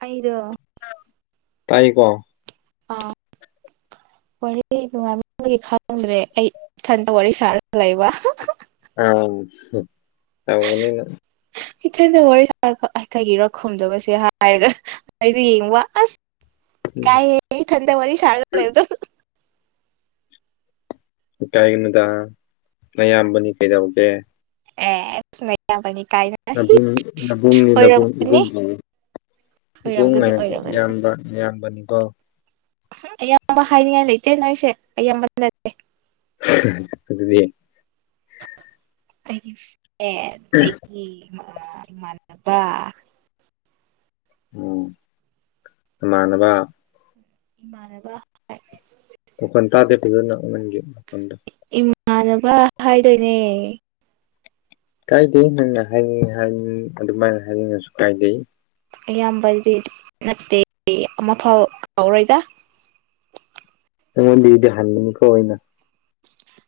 ꯑꯩꯗꯣ ꯇꯥꯏꯌ‌ꯦꯀꯣ ꯑꯥ ꯋꯥꯔꯤ ꯅꯨꯡꯉꯥꯏꯕꯒꯤ ꯈꯪꯗ꯭ꯔꯦ ꯑꯩ ꯏꯊꯟꯇ ꯋꯥꯔꯤ ꯁꯥꯔꯒ ꯂꯩꯕ ꯑꯧ ꯁ‌ꯦꯠ ꯇꯧꯒꯅꯤ ꯅꯪ ꯏꯊꯟꯗ ꯋꯥꯔꯤ ꯁꯥꯔꯒ ꯑꯥꯏ ꯀꯩꯒꯤꯔ ꯈꯨꯝꯗꯕꯁꯦ ꯍꯥꯏꯔꯒ ꯑꯩꯗꯣ ꯌꯦꯡꯕ ꯑꯁ ꯏꯀꯥꯢ ꯌꯦ ꯏꯊꯟꯗ ꯋꯥꯔꯤ ꯁꯥꯔ ꯂꯩꯕꯗꯨ ꯏꯀꯥꯏꯒꯅꯣꯗ ꯅꯌꯥꯝꯕꯅꯤ ꯀꯩꯗꯧꯒꯦ ꯑꯦ ꯅꯌꯥꯝꯕꯅꯤ ꯀꯥꯏꯅ ꯨꯅꯕꯨꯡ ꯅꯕꯨꯡꯅ‌ꯦ ꯅꯕꯨꯡ ꯑꯣꯏꯔꯝꯒꯅꯤ ꯏꯕꯨꯡꯅ‌ꯦ ꯑꯣꯏꯔꯝꯒꯅꯤ ꯏꯕꯨꯡꯅ‌ꯦ ꯑꯣꯏꯔꯝꯒꯅꯤ ꯅꯌꯥꯝꯕ ꯅꯌꯥꯝꯕ ꯅꯤꯀꯣ ꯑꯌꯥꯝꯕ ꯍꯥꯏꯅꯤꯡꯉꯥꯏ ꯂꯩꯇꯦ ꯅꯣꯏꯁꯦ ꯑꯌꯥꯝꯕꯅ ꯅꯠꯇꯦ ꯑꯗꯨꯗꯤ ꯑꯩꯒꯤ ꯐꯔ‌ꯦꯟ ꯅ‌ꯦ ꯑꯩꯒꯤ ꯑꯥ ꯏꯃꯥꯟꯅꯕ ꯑꯣ ꯅꯃꯥꯟꯅꯕ ꯏꯃꯥꯟꯅꯕ ꯃꯈ‌ꯣꯟ ꯇꯥꯗꯦ ꯐꯖꯅ ꯅꯪꯒꯤ ꯃꯈ‌ꯣꯜꯗꯣ ꯏꯃꯥꯟꯅꯕ ꯍꯥꯏꯗꯣꯏꯅꯦ ꯀꯥꯏꯗꯦ ꯅꯪꯅ ꯍꯥꯏꯅꯤꯡꯉ‌ꯦ ꯍꯥꯏꯔꯁꯨ ꯑꯗꯨꯃꯥꯏꯅ ꯍꯥꯏꯅꯤꯡꯉꯁꯨ ꯀꯥꯏꯗꯦ ꯏꯌꯥꯝꯕꯗꯤ ꯅꯠꯇꯦ ꯑꯃꯐꯥꯎ ꯀꯥꯎꯔꯣꯏꯗ ꯅꯪꯉꯣꯟꯗꯩꯗꯤ ꯍꯟꯒꯅꯤꯀꯣ ꯑꯩꯅ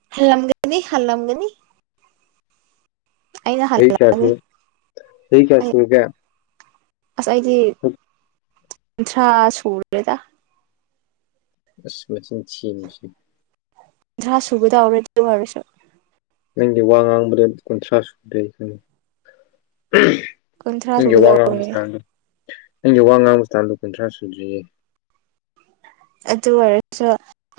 ꯍꯜꯂꯝꯒꯅꯤ ꯍꯜꯂꯝꯒꯅꯤ ꯑꯩꯅ ꯆꯍꯤ ꯀꯌꯥ ꯍꯜꯂꯛꯑꯅꯤ ꯁꯨꯔ‌ꯦ ꯆꯍꯤ ꯀꯌꯥ ꯑꯩ ꯁꯨꯔꯒꯦ ꯑꯁ ꯑꯩꯗꯤ ꯀꯨꯟꯊ꯭ꯔꯥ ꯁꯨꯔꯦꯗ ꯑꯁ ꯃꯆꯤꯟ ꯊꯤꯌ‌ꯦꯅꯦ ꯃꯁꯤ ꯀꯨꯟꯊꯔꯥ ꯁꯨꯒꯗꯧꯔꯦ ꯑꯗꯨ ꯑꯣꯏꯔꯁꯨ ꯅꯪꯗꯤ ꯋꯥ ꯉꯥꯡꯕꯗ ꯀꯨꯟꯊ꯭ꯔꯥ ꯁꯨꯗꯦ ꯑꯩ ꯈꯪꯉꯦ ꯀꯨꯟꯊ꯭ꯔꯥ ꯅꯪꯒꯤ ꯋꯥ ꯉꯥꯡꯕꯩ ꯁꯨꯒꯗꯧꯔꯦ ꯏꯁꯇꯥꯜꯗꯣ ꯅꯪꯒꯤ ꯋꯥ ꯉꯥꯡꯕꯩ ꯏꯁꯇꯥꯜꯗꯣ ꯀꯨꯟꯊ꯭ꯔꯥ ꯁꯨꯗ꯭ꯔꯤꯌꯦ ꯑꯗꯨ ꯑꯣꯏꯔꯁꯨ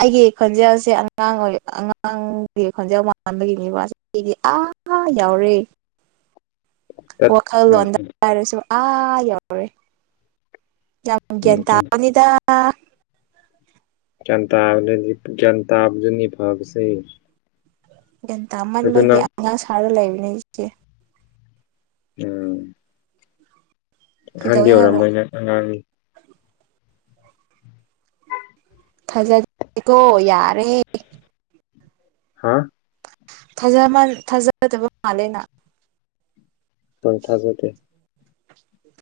ꯑꯩꯒꯤ ꯈꯣꯟꯖꯦꯜꯁꯦ ꯑꯉꯥꯡ ꯑꯣꯏ ꯑꯉꯥꯡꯒꯤ ꯈꯣꯟꯖꯦꯜ ꯃꯥꯟꯕꯒꯤꯅꯤꯕ ꯆꯥꯍꯤꯗꯤ ꯑꯥꯥ ꯌꯧꯔꯦ ꯇꯠ ꯎꯝ ꯋꯥꯈꯜꯂꯣꯟꯗ ꯎꯝ ꯍꯥꯏꯔꯁꯨ ꯑꯥ ꯌꯥꯎꯔꯦ ꯒꯌ꯭ꯥꯟ ꯎꯝ ꯎꯝ ꯇꯥꯕꯅꯤꯗ ꯒꯌ꯭ꯥꯟ ꯇꯥꯕꯗꯨꯅꯤ ꯒꯌ꯭ꯥꯟ ꯇꯥꯕꯗꯨꯅꯤ ꯐꯕꯁꯦ ꯒꯌꯥꯟ ꯑꯗꯨ ꯇꯥꯃꯟꯕꯒꯤ ꯅꯪ ꯑꯉꯥꯡ ꯁꯥꯔꯒ ꯂꯩꯕꯅꯦ ꯑꯩꯁꯦ ꯎꯝ ꯑꯍꯟꯗꯤ ꯀꯩꯗꯧꯋꯦ ꯍꯥꯏꯕꯣ ꯑꯣꯏꯔꯝꯃꯣꯏ ꯅꯪ ꯑꯉꯥꯡꯅꯤ ꯊꯥꯖꯗꯦꯀꯣ ꯌꯥꯔꯦ ꯍꯥ ꯊꯥꯖ ꯃꯟ ꯊꯥꯖꯗꯕ ꯃꯥꯜꯂꯦ ꯅꯪ ꯁꯨꯡ ꯊꯥ ꯊꯥꯖꯗꯦ ꯆꯥꯏꯗꯦ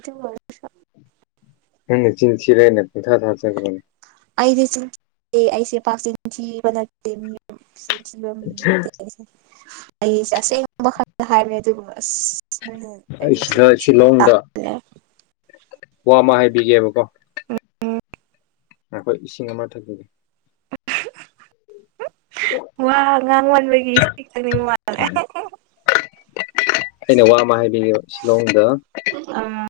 ꯄꯥꯔꯐ꯭ꯌꯨꯝꯒ ꯅꯪꯅ ꯆꯤꯟꯊꯤꯔ ꯑꯩꯅ ꯄꯨꯡ ꯊꯥ ꯊꯥꯖꯒꯗꯔꯣ ꯑꯩꯁꯦ ꯆꯤꯟ ꯑꯩꯁꯦ ꯄꯥꯛ ꯆꯤꯟ ꯊꯤꯕ ꯅꯠꯇꯦ ꯃꯤꯕ ꯃꯤ ꯅꯠꯇꯦ ꯑꯩꯁꯦ ꯑꯁꯦꯡꯕ ꯈꯛꯇ ꯍꯥꯏꯕꯅꯦ ꯑꯗꯨꯕꯨ ꯑꯁ ꯎꯝ ꯑꯩ ꯑꯩꯕꯨ ꯆꯤꯟ ꯁꯤꯗ ꯊꯤꯕ ꯁꯤꯂꯣꯡꯗ ꯇꯥꯍꯜꯂꯦ ꯋꯥ ꯑꯃ ꯍꯥꯏꯕꯤꯒꯦꯕꯀꯣ ꯉꯥꯏꯈꯣ ꯏꯁꯤꯡ ꯑꯃ ꯊꯛꯈꯤꯒꯦ ꯋꯥ ꯑ ꯉꯥꯡ ꯋꯥꯟꯕꯒꯤ ꯁꯤ ꯈꯪꯅꯤꯡꯕ ꯃꯥꯜꯂꯦ ꯑꯩꯅ ꯋꯥ ꯑꯃ ꯍꯥꯏꯕꯤꯉ ꯁꯤꯂꯣꯡꯗ ꯑ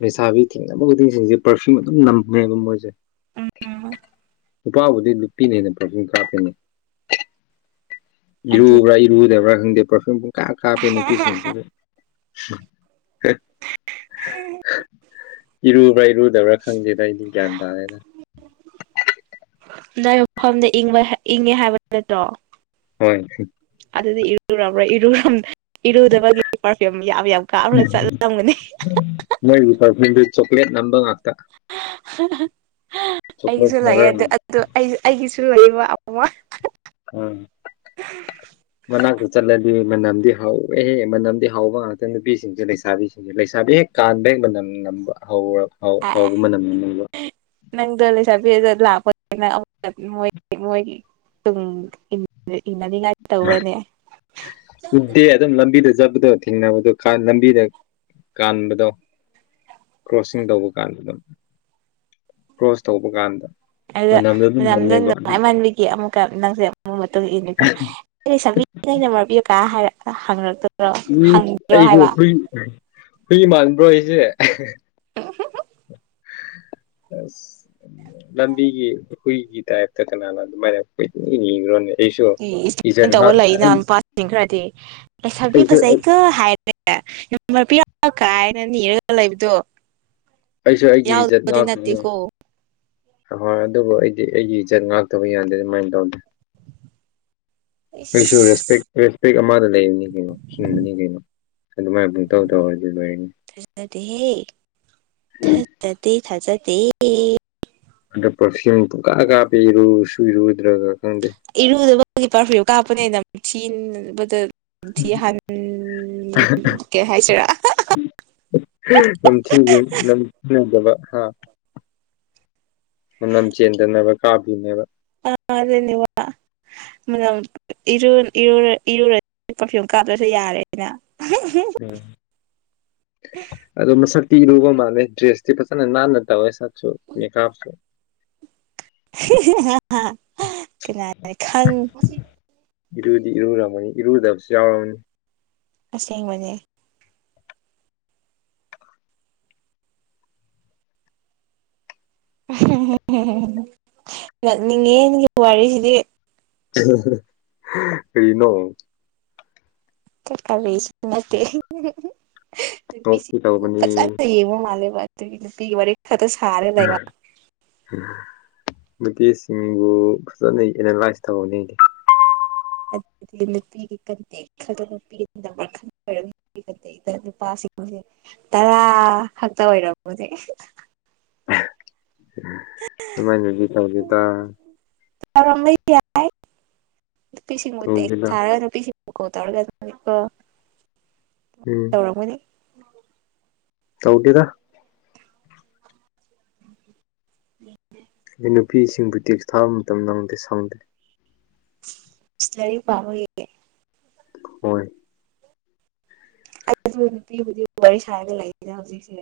ꯂꯩꯁꯥꯕꯤ ꯊꯦꯡꯅꯕ ꯈꯨꯗꯤꯡꯁꯤꯡꯁꯦ ꯄꯥꯔꯐ꯭ꯌꯨꯝ ꯑꯗꯨꯝ ꯅꯝꯃꯦꯕ ꯃꯣꯏꯁꯦ ꯎꯝ ꯅꯨꯄꯥꯕꯨꯗꯤ ꯅꯨꯄꯤꯅ ꯍꯦꯟꯅ ꯄ꯭ꯔꯣꯁꯨꯝ ꯀꯥꯞꯄꯅꯤ ꯑꯗꯨ ꯏꯔꯨꯕ꯭ꯔꯥ ꯏꯔꯨꯗꯕ꯭ꯔꯥ ꯈꯪꯗꯦ ꯄꯔꯐ꯭ꯌꯨꯝ ꯄꯨꯡ ꯀꯥꯞ ꯀꯥꯞꯄꯦ ꯅꯨꯄꯤꯁꯤꯡ ꯍ ꯏꯔꯨꯕ꯭ꯔꯥ ꯏꯔꯨꯗꯕ꯭ꯔꯥ ꯈꯪꯗꯦꯗ ꯑꯩꯗꯤ ꯒ꯭ꯌꯥꯟ ꯇꯥꯔꯦꯅ ꯅ ꯃꯐꯝꯗ ꯏꯪꯕ ꯏꯪꯉꯦ ꯍꯥꯏꯕ ꯅꯠꯇ꯭ꯔꯣ ꯍꯣꯏ ꯑꯗꯨꯗꯤ ꯏꯔꯨꯔꯣꯏ ꯏꯔ ꯏꯔꯨꯗꯕꯒꯤ ꯄꯥꯔꯐ꯭ꯌꯨꯝ ꯌꯥꯝ ꯌꯥꯝ ꯀꯥꯞꯅ ꯆꯠꯂꯝꯒꯅꯤ ꯃꯣꯏ ꯄꯥꯔꯐ꯭ꯌꯨꯝꯗꯤ ꯆꯣꯀꯂꯦꯠ ꯅꯝꯕ ꯉꯥꯛꯇ ꯆꯣꯀ꯭ꯂꯦꯠ ꯑꯩꯁꯨ ꯂꯩꯑꯦ ꯐ꯭ꯂꯦꯕꯔꯅ ꯑꯗꯨ ꯑꯗꯣ ꯑꯩ ꯑꯩꯒꯤꯁꯨ ꯂꯩꯕ ꯎꯝ ꯃꯅꯥꯛꯇ ꯆꯠꯂꯗꯤ ꯃꯅꯝꯗꯤ ꯍꯥꯎꯋꯦꯍꯦ ꯃꯅꯝꯗꯤ ꯍꯥꯎꯕ ꯉꯥꯛꯇ ꯅꯨꯄꯤꯁꯤꯡꯁꯦ ꯂꯩꯁꯥꯕꯤꯁꯤꯡ ꯂꯩꯁꯥꯕꯤ ꯍꯦꯛ ꯀꯥꯟꯕ ꯍꯦꯛ ꯃꯅꯝ ꯅꯝꯕ ꯍꯧꯔ ꯍꯧꯕ ꯃꯅꯝ ꯅꯝꯕ ꯅꯪꯗ ꯂꯩꯁꯥꯕꯤꯗ ꯂꯥꯛꯄ ꯃꯣꯏꯒꯤ ꯇꯨꯡꯗ ꯏꯟ ꯑꯗꯨ ꯏꯅꯅꯤꯡꯉꯥꯏ ꯇꯧꯔꯅꯦ ꯎꯗꯦ ꯑꯗꯨꯝ ꯂꯝꯕꯤꯗ ꯆꯠꯄꯗꯣ ꯊꯦꯡꯅꯕꯗꯣ ꯂꯝꯕꯤꯗ ꯀꯥꯟꯕꯗꯣ ꯀ꯭ꯔꯣꯁꯤꯡ ꯇꯧꯕ ꯀꯥꯟꯗ ꯑꯗꯨꯝ ꯀ꯭ꯔꯣꯁ ꯇꯧꯕ ꯀꯥꯟꯗ ꯑꯗ ꯃꯅꯝꯗꯣ ꯑꯗꯨꯝ ꯃꯗ ꯅꯝꯃꯦꯕ ꯑꯗꯨ ꯅꯨꯡꯉꯥꯏꯃꯟꯕꯤꯒꯦ ꯑꯃꯨꯛꯀ ꯅꯪꯁꯦ ꯑꯃꯨ ꯃꯇꯨꯡ ꯏꯅꯤꯗ ꯑꯩ ꯁꯛꯕꯤ ꯅꯩꯅ ꯃꯔꯕꯤꯌꯨ ꯀꯥ ꯍꯥꯏꯔ ꯍꯪꯛꯇ ꯑꯩꯁꯨ ꯍꯏ ꯍꯨꯏ ꯃꯥꯟꯕ꯭ꯔꯣ ꯑꯩꯁꯦ ꯑꯁ ꯂꯝꯕꯤꯒꯤ ꯍꯨꯏꯒꯤ ꯇꯥꯏꯞꯇ ꯀꯅꯥꯅ ꯑꯗꯨꯃꯥꯏꯅ ꯀꯨ ꯏ ꯏꯈ꯭ꯔꯣꯅꯦ ꯑꯦ ꯏꯁ ꯇꯧꯕ ꯂꯩꯅ ꯅꯨꯄꯥꯁꯤꯡ ꯈꯔꯗꯤ ꯂꯩꯁꯥꯕꯤ ꯑꯩꯁꯨ ꯐꯖꯩꯒ ꯍꯥꯏꯔ ꯄꯤ ꯀꯥꯏꯅ ꯅꯤꯔꯒ ꯂꯩꯕꯗꯣ ꯑꯩꯁꯨ ꯑꯩꯒꯤ ꯌꯥꯎꯗꯗꯤꯤꯟꯠꯇꯤ ꯀꯣ ꯑꯍꯣꯏ ꯑꯗꯨꯕꯨ ꯑꯩꯗꯤ ꯑꯩꯒꯤ ꯏꯆꯠ ꯉꯥꯛꯇꯕ ꯌꯥꯗꯦ ꯑꯗꯨꯃꯥꯏꯅ ꯇꯧꯗꯦ ꯁꯁ ꯏꯁ ꯦꯁꯄꯤ ꯑꯃ ꯂꯩꯅꯤ ꯀꯩꯅꯣ ꯁꯤꯤꯡꯅꯤ ꯀꯩꯅꯣ ꯥꯏ ꯨ ꯇꯧ ꯊꯧ ꯍꯧꯔꯖꯤ ꯗꯤꯇꯩ ꯊꯥ ꯆ ꯊ ꯑꯗ ꯄꯥꯔꯐ꯭ꯌꯨꯝ ꯄꯨꯨꯡꯀꯥ ꯀꯥꯞ ꯄꯤꯔꯨ ꯁꯨꯏꯔꯨꯗ꯭ꯔꯒ ꯈꯪꯗꯦ ꯏꯔꯨꯗꯕꯒꯤ ꯄꯥꯔꯐ꯭ꯌꯨ ꯀꯥꯞꯄꯅꯦꯅ ꯊꯤꯕꯗ ꯊꯤ ꯍꯥꯟ ꯀꯩ ꯍꯥꯏꯁꯤꯔ ꯊꯊꯗꯕ ꯍꯥ ꯃꯅꯝ ꯆꯦꯟꯗꯅꯕ ꯀꯥꯕꯤꯅꯦꯕ ꯑ ꯑꯗꯨꯗꯦꯅꯤ ꯋꯥ ꯏꯔꯨꯔ ꯄꯔꯐꯤꯌꯨꯝ ꯀꯥꯞꯂꯁꯨ ꯌꯥꯔꯦꯅ [inaudible] ꯎꯝ ꯎꯝ ꯑꯗꯨꯗꯣ ꯃꯁꯤꯔꯕ ꯃꯥꯅꯦ ꯗ꯭ꯔꯦꯁ ꯄ ꯅꯥ ꯅ ꯇꯧ ꯃ ꯀꯅꯥ ꯈꯪ ꯏꯔꯨꯗꯤ ꯏꯔꯨꯝꯃꯅꯤ ꯏꯔꯨꯗꯕꯁꯨ ꯌꯥꯎꯔꯝꯔꯕꯅꯤ ꯑꯁꯦꯡꯕꯅꯦ ꯅꯛꯅꯤꯡꯉꯦꯒꯤ ꯋꯥꯔꯤꯁꯤꯗꯤ ꯑꯩꯅꯣ ꯈꯁꯤ ꯅꯣꯛꯄꯤ ꯇꯧꯕꯅꯤ ꯐꯁ ꯍꯥꯏꯕ ꯃꯥꯂꯦꯕ ꯑꯗꯨ ꯒꯃꯔꯤ ꯈꯌꯥꯗꯣ ꯁꯔ ꯂꯩꯕ ꯅꯨꯄꯤꯦꯁꯤꯡꯕꯨ ꯐꯖꯅ ꯑꯦꯅꯥꯂꯥꯏꯁ ꯇꯧꯍꯅꯤꯡꯗꯤ ꯑꯗ ꯂꯄꯤꯤꯒꯤ ꯀꯠꯇꯦ ꯈ ꯅꯨ ꯅꯨꯄꯥꯁꯤꯡꯁꯦ ꯇꯔꯥ ꯈꯛꯇ ꯑꯣꯏꯔꯝꯃꯅꯦꯦ ꯏꯃꯥꯏꯅ ꯇꯗ ꯌꯥꯄꯤ ꯇꯧꯗꯦꯗ ꯁꯤꯉꯦꯔꯒꯄꯤ ꯇꯒ ꯎꯝ ꯇꯧꯔꯝꯒꯅꯤ ꯇꯧꯗꯤꯤꯗ ꯎꯝ ꯑꯗꯩ ꯅꯨꯄꯤꯁꯤꯡꯕꯨ ꯇꯦꯛꯁ ꯊꯥꯕ ꯃꯇꯝꯗ ꯑꯃꯪꯛꯇ ꯁꯪꯗ꯭ꯔꯦ ꯂꯥꯏꯔꯤꯛ ꯄꯥꯕꯒꯤꯦ ꯍꯣꯏ ꯑꯩ ꯅꯨꯄꯤ ꯍꯧꯖꯤꯛ ꯋꯥꯔꯤ ꯁꯥꯔꯒ ꯂꯩꯔꯤꯗ ꯍꯧꯖꯤꯛꯁꯦ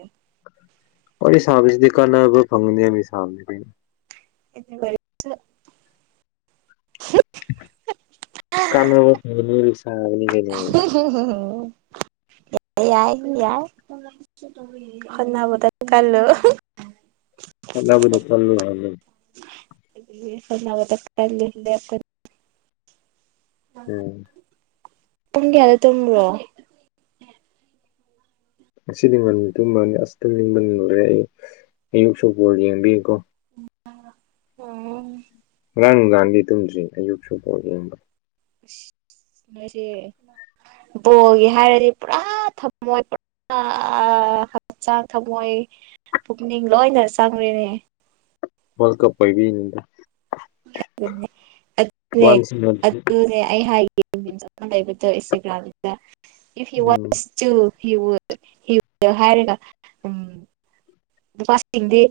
ꯋꯥꯔꯤ ꯁꯥꯕꯁꯤꯗꯤ ꯀꯥꯟꯅꯕ ꯐꯪꯅꯤꯕ ꯁꯥꯕ ꯀ [unintelligible] ꯀꯥꯟꯕ ꯊꯁ ꯌꯥꯏ ꯍ ꯌꯥꯏ ꯍꯣꯅꯕꯗ ꯀꯜꯂꯣ ꯐꯜꯂꯕ ꯆꯜꯂ ꯍꯜꯂ ꯐꯔꯅꯥꯕ ꯇ ꯈꯦ ꯎꯝ ꯄꯨꯡ ꯀꯌꯥꯗ ꯇꯣꯡ꯭ꯔꯣ ꯉꯗꯤ ꯃ ꯑꯗꯨ ꯃꯥꯜꯅꯤ ꯑꯁꯇ ꯅꯤꯡꯤꯡꯕ ꯂꯨꯔꯦ ꯑꯩꯌ ꯑꯌꯨꯛ ꯁꯄ ꯌꯦꯡꯕꯤꯨꯀꯣ ꯉꯔꯥꯡ ꯅꯨꯡ ꯂꯥꯟꯗꯤ ꯇꯨꯝꯗ꯭ꯔꯤ ꯑꯌꯨꯛ ꯁꯨꯕꯥꯎ ꯌꯦꯡꯕ ꯑ ꯑꯩꯁꯦ ꯕꯣꯜꯒꯤ ꯍꯥꯏꯔꯗꯤ ꯄꯨꯔꯥ ꯊꯝꯃꯣꯏ ꯍꯛꯆꯥꯡ ꯊꯝꯃꯣꯏ ꯄꯨꯛꯅꯤꯡ ꯂꯣꯏꯅ ꯆꯪꯔꯤꯅꯦ ꯔꯜ ꯀꯞ ꯑꯣꯏꯕꯤꯅꯤ ꯅꯦ ꯋꯥꯟꯁ ꯎꯝ ꯑꯗꯨꯅꯦ ꯑꯩ ꯍꯥꯏꯦ ꯕꯨꯠꯇ ꯏꯁꯇꯒ꯭ꯔꯝꯗ ꯏꯐ ꯌꯨ ꯋꯥꯁ ꯍ ꯍ ꯍꯔꯒ ꯎꯝ ꯄꯥꯁꯤꯡꯗꯤ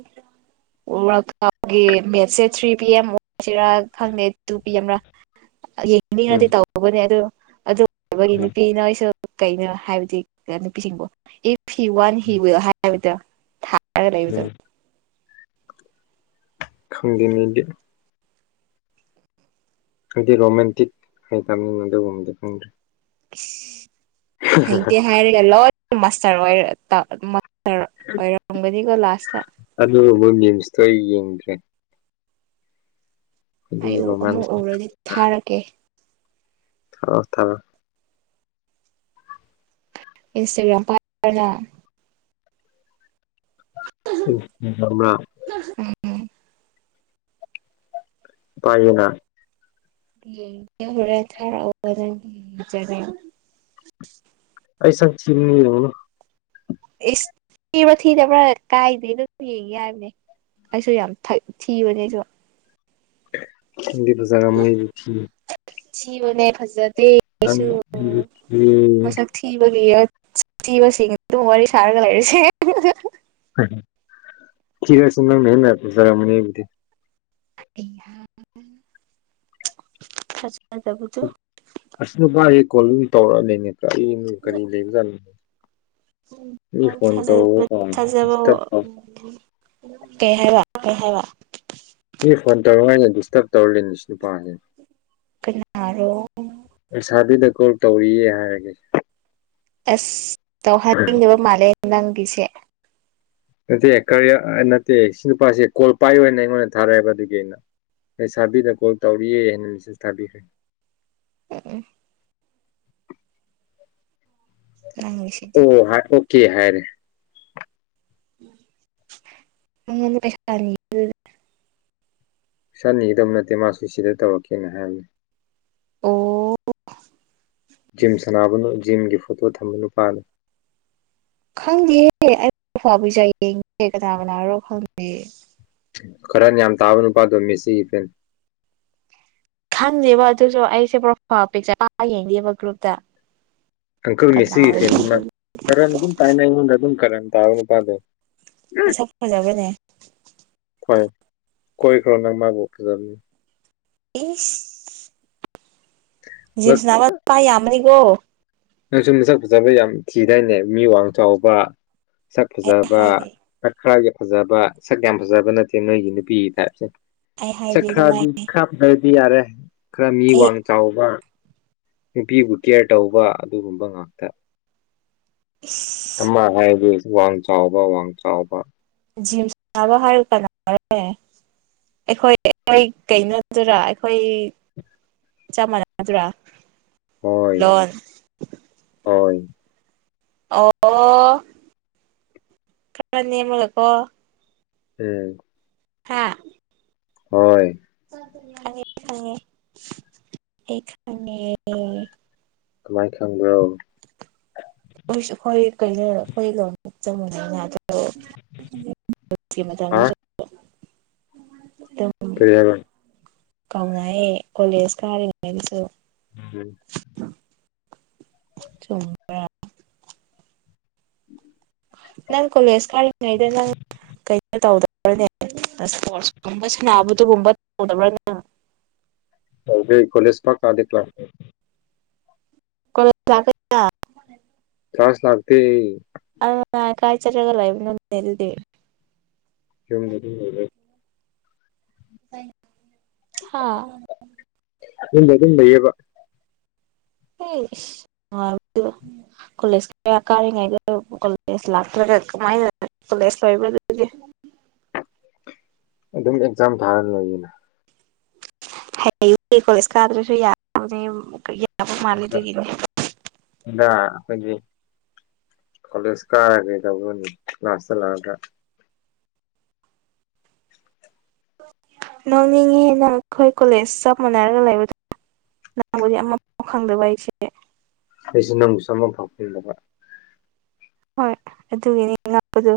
ꯔꯥꯛꯒꯤ ꯃꯦꯠꯁꯦ ꯊ꯭ꯔꯤ ꯄꯤ ꯑꯦꯝ ꯑꯣꯏꯁꯤꯔ ꯈꯪꯗꯦ ꯇꯨ ꯄꯤ ꯑꯦꯝꯔ ꯌꯦꯡꯅꯤꯡꯉꯗꯤ ꯎꯝ ꯇꯧꯧꯕꯅꯦ ꯑꯗꯨ ꯑꯗꯨ ꯑꯣꯏꯕꯒꯤ ꯅꯨꯄꯤꯅ ꯑꯩꯣꯏꯁꯨ ꯀꯩꯅꯣ ꯍꯥꯏꯕꯗꯤ ꯅꯨꯄꯤꯁꯤꯡꯕꯨꯣ ꯏꯐ ꯍꯤ ꯋꯥꯟ ꯍꯤ ꯋꯤꯜ ꯍꯥꯏ ꯍꯥꯏꯕꯗ ꯇ ꯂꯩꯖ ꯎꯝ ꯈꯪꯗꯦꯅꯤꯩꯗꯤ ꯍꯥꯏꯗꯤ ꯔꯣꯃꯦꯟꯇꯤꯛ ꯍꯥꯏꯇꯥꯔꯅꯤꯅ ꯑꯗꯨꯒꯨꯝꯕꯗꯤ ꯈꯪꯗ꯭ꯔꯦ ꯍꯩꯇꯦ ꯍꯥꯏꯔꯦ ꯂꯣꯏꯁꯇꯔ ꯑꯣꯏꯔ ꯑꯣꯏꯔꯝꯒꯅꯤꯀꯣ ꯂꯥꯁꯇ ꯑꯗꯨꯒꯨꯝꯕ ꯃꯤꯝꯁꯇꯣ ꯑꯩ ꯌꯦꯡꯗ꯭ꯔꯦ ꯑꯩꯗꯤ ꯑꯩꯨ ꯑꯃꯨꯛ ꯔꯣꯃꯥꯟꯁ ꯎꯔꯗꯤ ꯊꯥꯔꯛꯀꯦ ꯊꯥꯔꯣ ꯊꯥꯔꯣ ꯏꯟꯁꯇꯥꯒ꯭ꯔꯥꯝ ꯄꯥꯏꯔꯅ [unintelligible] ꯎꯝ ꯄꯥꯏꯗꯅ ꯎꯝ [unintelligible] ꯑꯩ ꯁꯛ ꯊꯤꯕꯅꯤ ꯌꯦꯡꯉꯨꯅꯨ ꯏꯁ ꯊꯤꯕ꯭ꯔꯥ ꯊꯤꯗꯕ꯭ꯔꯥ ꯀꯥꯏꯗꯦꯅꯝ ꯌꯦꯡꯒꯦ ꯌꯥ ꯍꯥꯏꯕꯅꯦ ꯑꯩꯁꯨ ꯌꯥꯝ ꯊꯛ ꯊꯤꯕꯅꯦ ꯑꯩꯁꯨ [unintelligible] ꯊꯤꯕꯅꯦ ꯐꯖꯗꯦ ꯑꯩꯁꯨ [inaudible] ꯃꯁꯛ ꯊꯤꯕꯒꯤ ꯊꯤꯕꯁꯤꯡ ꯑꯗꯨꯝ ꯋꯥꯔꯤ ꯁꯥꯔꯒ ꯂꯩꯔꯁꯦ ꯊꯤꯔꯁꯨ [unintelligible] ꯊꯥꯖꯗꯕꯗꯣ ꯑꯁ ꯅꯨꯄꯥꯒꯤ ꯀꯣꯜ ꯇꯧꯔꯛꯑ ꯂꯩ ꯅꯠꯇ꯭ꯔꯥ ꯀꯔꯤ ꯂꯩꯕꯖꯥꯠꯅ ꯎꯝ ꯊꯥꯖꯕ ꯋꯥ ꯗꯤꯁꯇꯔꯕ ꯇꯧ ꯑꯝ ꯀꯩ ꯍꯥꯏꯕ ꯀꯩ ꯍꯥꯏꯕ ꯃꯤ ꯐꯣꯟ ꯇꯧꯔꯉꯥꯏꯩꯅ ꯗꯤꯁꯇꯔꯕ ꯇꯧꯔꯔꯤꯅꯤ ꯅꯨꯄꯥꯁꯦ ꯀꯅꯥꯔꯣ ꯂꯩꯁꯥꯕꯤꯗ ꯀꯣꯜ ꯇꯧꯔꯤꯌꯦ ꯍꯥꯏꯔꯒꯦ ꯑꯁ ꯇꯧꯍꯟꯅꯤꯡꯉꯕ ꯃꯥꯜꯂꯦ ꯅꯪꯒꯤꯁꯦ ꯅꯠꯇꯦ ꯀꯔꯤ ꯅꯠꯇꯦ ꯁꯤ ꯅꯨꯄꯥꯁꯦ ꯀꯣꯜ ꯄꯥꯏ ꯑꯣꯏꯅ ꯑꯩꯉꯣꯟꯗ ꯊꯥꯔꯛꯑꯦꯕ ꯑꯗꯨꯒꯤ ꯑꯩꯅ ꯂꯩꯁꯥꯕꯤꯗ ꯀꯣꯜ ꯇꯧꯔꯤꯌꯦ ꯍꯥꯏꯅ ꯃꯦꯁꯦꯁ ꯊꯥꯕꯤꯈ꯭ꯔꯦ ꯎꯝ ꯅꯪꯒꯤꯁꯤꯗꯤ ꯑꯣ ꯑꯣꯀꯦ ꯍꯥꯏꯔꯦ [unintelligible] ꯁꯠꯅꯤꯡꯈꯤꯗꯕ ꯅꯠꯇꯦ ꯃꯥꯁꯨ ꯁꯤꯗ ꯇꯧꯔꯛꯀꯦꯅ ꯍꯥꯏꯔꯝꯃꯤ ꯑꯣ ꯖꯤꯝ ꯁꯥꯟꯅꯕꯅꯨ ꯖꯤꯝꯒꯤ ꯐꯣꯇꯣ ꯊꯝꯕꯅꯨꯄꯥꯥꯅ ꯈꯪꯗꯦꯍꯦ ꯑꯩꯕꯖꯥ ꯌꯦꯡꯒꯦ ꯀꯅꯥ ꯀꯅꯥꯔꯣ ꯈꯪꯗꯦ ꯈꯔ ꯌꯥꯝ ꯇꯥꯕ ꯅꯨꯄꯥꯗꯣ ꯃꯤꯁꯤꯒꯤ ꯐꯤꯟ ꯈꯟꯗꯦꯕ ꯑꯗꯨꯁꯨ ꯑꯩꯁꯦ ꯄ꯭ꯔ ꯄꯤ ꯌꯦꯡꯗꯦꯕ ꯒ꯭ꯔꯨꯞꯇ ꯑꯪꯀꯜ ꯃꯤꯦꯁꯤꯒꯤ ꯀꯅꯥꯔꯣ ꯐꯤ ꯈꯔ ꯑꯗꯨꯝ ꯄꯥꯏꯅ ꯑꯩꯉꯣꯟꯗ ꯑꯗꯨꯝ ꯈꯔ ꯇꯥ ꯅꯨꯄꯥꯗꯣ ꯃꯁ ꯐ ꯐꯖꯕ꯭ꯔꯅꯦ ꯍꯣꯏ ꯀꯣꯏꯈ꯭ꯔꯣ ꯅꯪ ꯃꯥꯕꯨ ꯐꯖꯅ ꯏꯁ ꯖꯤꯝ ꯁꯥꯟꯅꯕ ꯅꯨꯄꯥ ꯌꯥꯝꯕꯅꯤꯀꯣ ꯅꯪꯁꯨ ꯃꯁꯛ ꯐꯖꯕ ꯌꯥꯝ ꯊꯤꯗꯥꯏꯅꯦ ꯃꯤ ꯋꯥꯡ ꯆꯥꯎꯕ ꯃꯁꯛ ꯑꯩ ꯐꯖꯕ ꯍꯥꯏꯗꯦ ꯈ ꯈꯔꯒꯤ ꯐꯖꯕ ꯁꯛ ꯌꯥꯝ ꯐꯖꯕ ꯅꯠꯇꯦ ꯅꯣꯏꯒꯤ ꯅꯨꯄꯤ ꯇꯥꯏꯞꯁꯦ ꯑꯩ ꯁ ꯍꯥꯏꯗꯦ ꯑꯗꯨꯃꯥꯏ ꯈꯔꯗꯤ ꯈꯔꯗꯤ ꯌꯥꯔꯦ ꯈꯔ ꯃꯤ ꯑꯩ ꯋꯥꯡ ꯆꯥꯎꯕ ꯅꯨꯄꯤꯕꯨ ꯀꯦꯌꯔ ꯇꯧꯕ ꯑꯗꯨꯒꯨꯝꯕ ꯉꯥꯛꯇ ꯏꯁ ꯑꯃ ꯍꯥꯏꯔꯁꯨ ꯋꯥꯡ ꯆꯥꯎꯕ ꯋꯥꯡ ꯆꯥꯎꯕ [unintelligible] ꯑꯩꯈꯣꯏ ꯑꯩꯈꯣꯏ ꯀꯩꯅꯣꯗꯨꯔ ꯑꯩꯈꯣꯏ ꯆꯞ ꯃꯥꯟꯅꯗ꯭ꯔꯥ ꯍꯣꯏ ꯍꯣꯏ ꯑꯣ ꯈꯔ ꯅꯦꯝꯔꯒꯀꫭ ꯎꯝ ꯍꯥ ꯍꯣꯏ ꯈꯉꯦ ꯈꯉꯦ ꯑꯩ ꯈꯉꯦ ꯀꯃꯥꯏꯅ ꯈꯪꯕ꯭ꯔꯣ ꯃꫭꯏꯁꯨ ꯍꯈꯣꯏ ꯀꯩꯅꯣ ꯑꯩꯈꯣꯏ ꯂꫭꯟ ꯆꯞ ꯃꯥꯟꯅꯩꯅ ꯑꯗꯨ ꯍꯥ [unintelligible] ꯀꯔꯤ ꯍꯥꯏꯕ ꯀꯥꯎꯅꯩꯑꯦ ꯀꯣꯂꯦꯖ ꯀꯥꯔꯤꯉꯩꯒꯤꯁꯨ [unintelligible] ꯆꯨꯝꯕ꯭ꯔ [inaudible] ꯅꯪ ꯀꯣꯂꯦꯖ ꯀꯥꯔꯤꯉꯩꯗ ꯅꯪ [unintelligible] ꯇꯧꯗꯕ꯭ꯔꯅꯦ ꯏꯁ꯭ꯄꫭꫪꯁ ꯀꯨꯝꯕ ꯁꯥꯟꯅꯕ ꯑꯗꯨꯒꯨꯝꯕ ꯇꯧꯗꯕ꯭꯭ꯔꯅ ꯇꯧꯗꯦ ꯑꯩ ꯀꫭꯂꯦꯖ ꯄꯥꯛ ꯀꯥꯗꯦ [unintelligible] [unintelligible] [unintelligible] ꯂꯥꯛꯇꯦ [unintelligible] ꯀꯥꯏ ꯆꯠꯔꯒ ꯂꯩꯕꯅꯥꯅꯦ ꯑꯗꯨꯗꯤ ꯌꯨꯝ ꯑꯗꯨꯝ [unintelligible] ꯍꯥꯥ ꯌꯨꯝꯗ ꯑꯗꯨꯨꯝ ꯂꯩꯌꯦꯕ [unintelligible] ꯀꯣꯂꯦꯖ ꯀꯌꯥ ꯀꯥꯔꯤꯉꯩꯗ ꯀꯣꯂꯦꯖ ꯂꯥꯛꯇ꯭ꯔꯒ ꯀꯃꯥꯏꯅ ꯀꯣꯂꯦꯖ ꯂꫭꯏꯕ‌꯭ꯔ ꯗꯨꯗꯤ ꯑꯗꯨꯝ ꯑꯦꯛꯖꯥꯝ ꯊꯥꯔ ꯂꯣꯏꯌꯦꯅ [unintelligible] ꯌꯥꯕ ꯃꯥꯜꯂꯦ ꯑꯗꯨꯒꯤꯅꯦ [unintelligible] ꯀꯣꯂꯦꯖ ꯀꯥꯔꯒꯩ ꯇꯧꯔꯅꯤ ꯀ꯭ꯂꯥꯁꯇ ꯂꯥꯛꯑꯒ ꯅꯣꯡꯅꯤꯡꯉꯤꯍꯦ ꯅꯪ ꯑꯩꯈꯣꯏ ꯀꯣꯂꯦꯖ ꯆꯞ ꯃꯥꯟꯅꯔꯒ ꯂꯩꯕꯗ [unintelligible] ꯈꯪꯗꯕ ꯑꯩꯁꯦ ꯑꯩꯁꯦ ꯅꯪꯁꯨ ꯁꯝꯕꯜ ꯈꯥꯆꯤꯜꯂꯒ ꯍꯣꯏ ꯑꯗꯨꯒꯤꯅꯤ ꯉꯛꯄꯗꯣ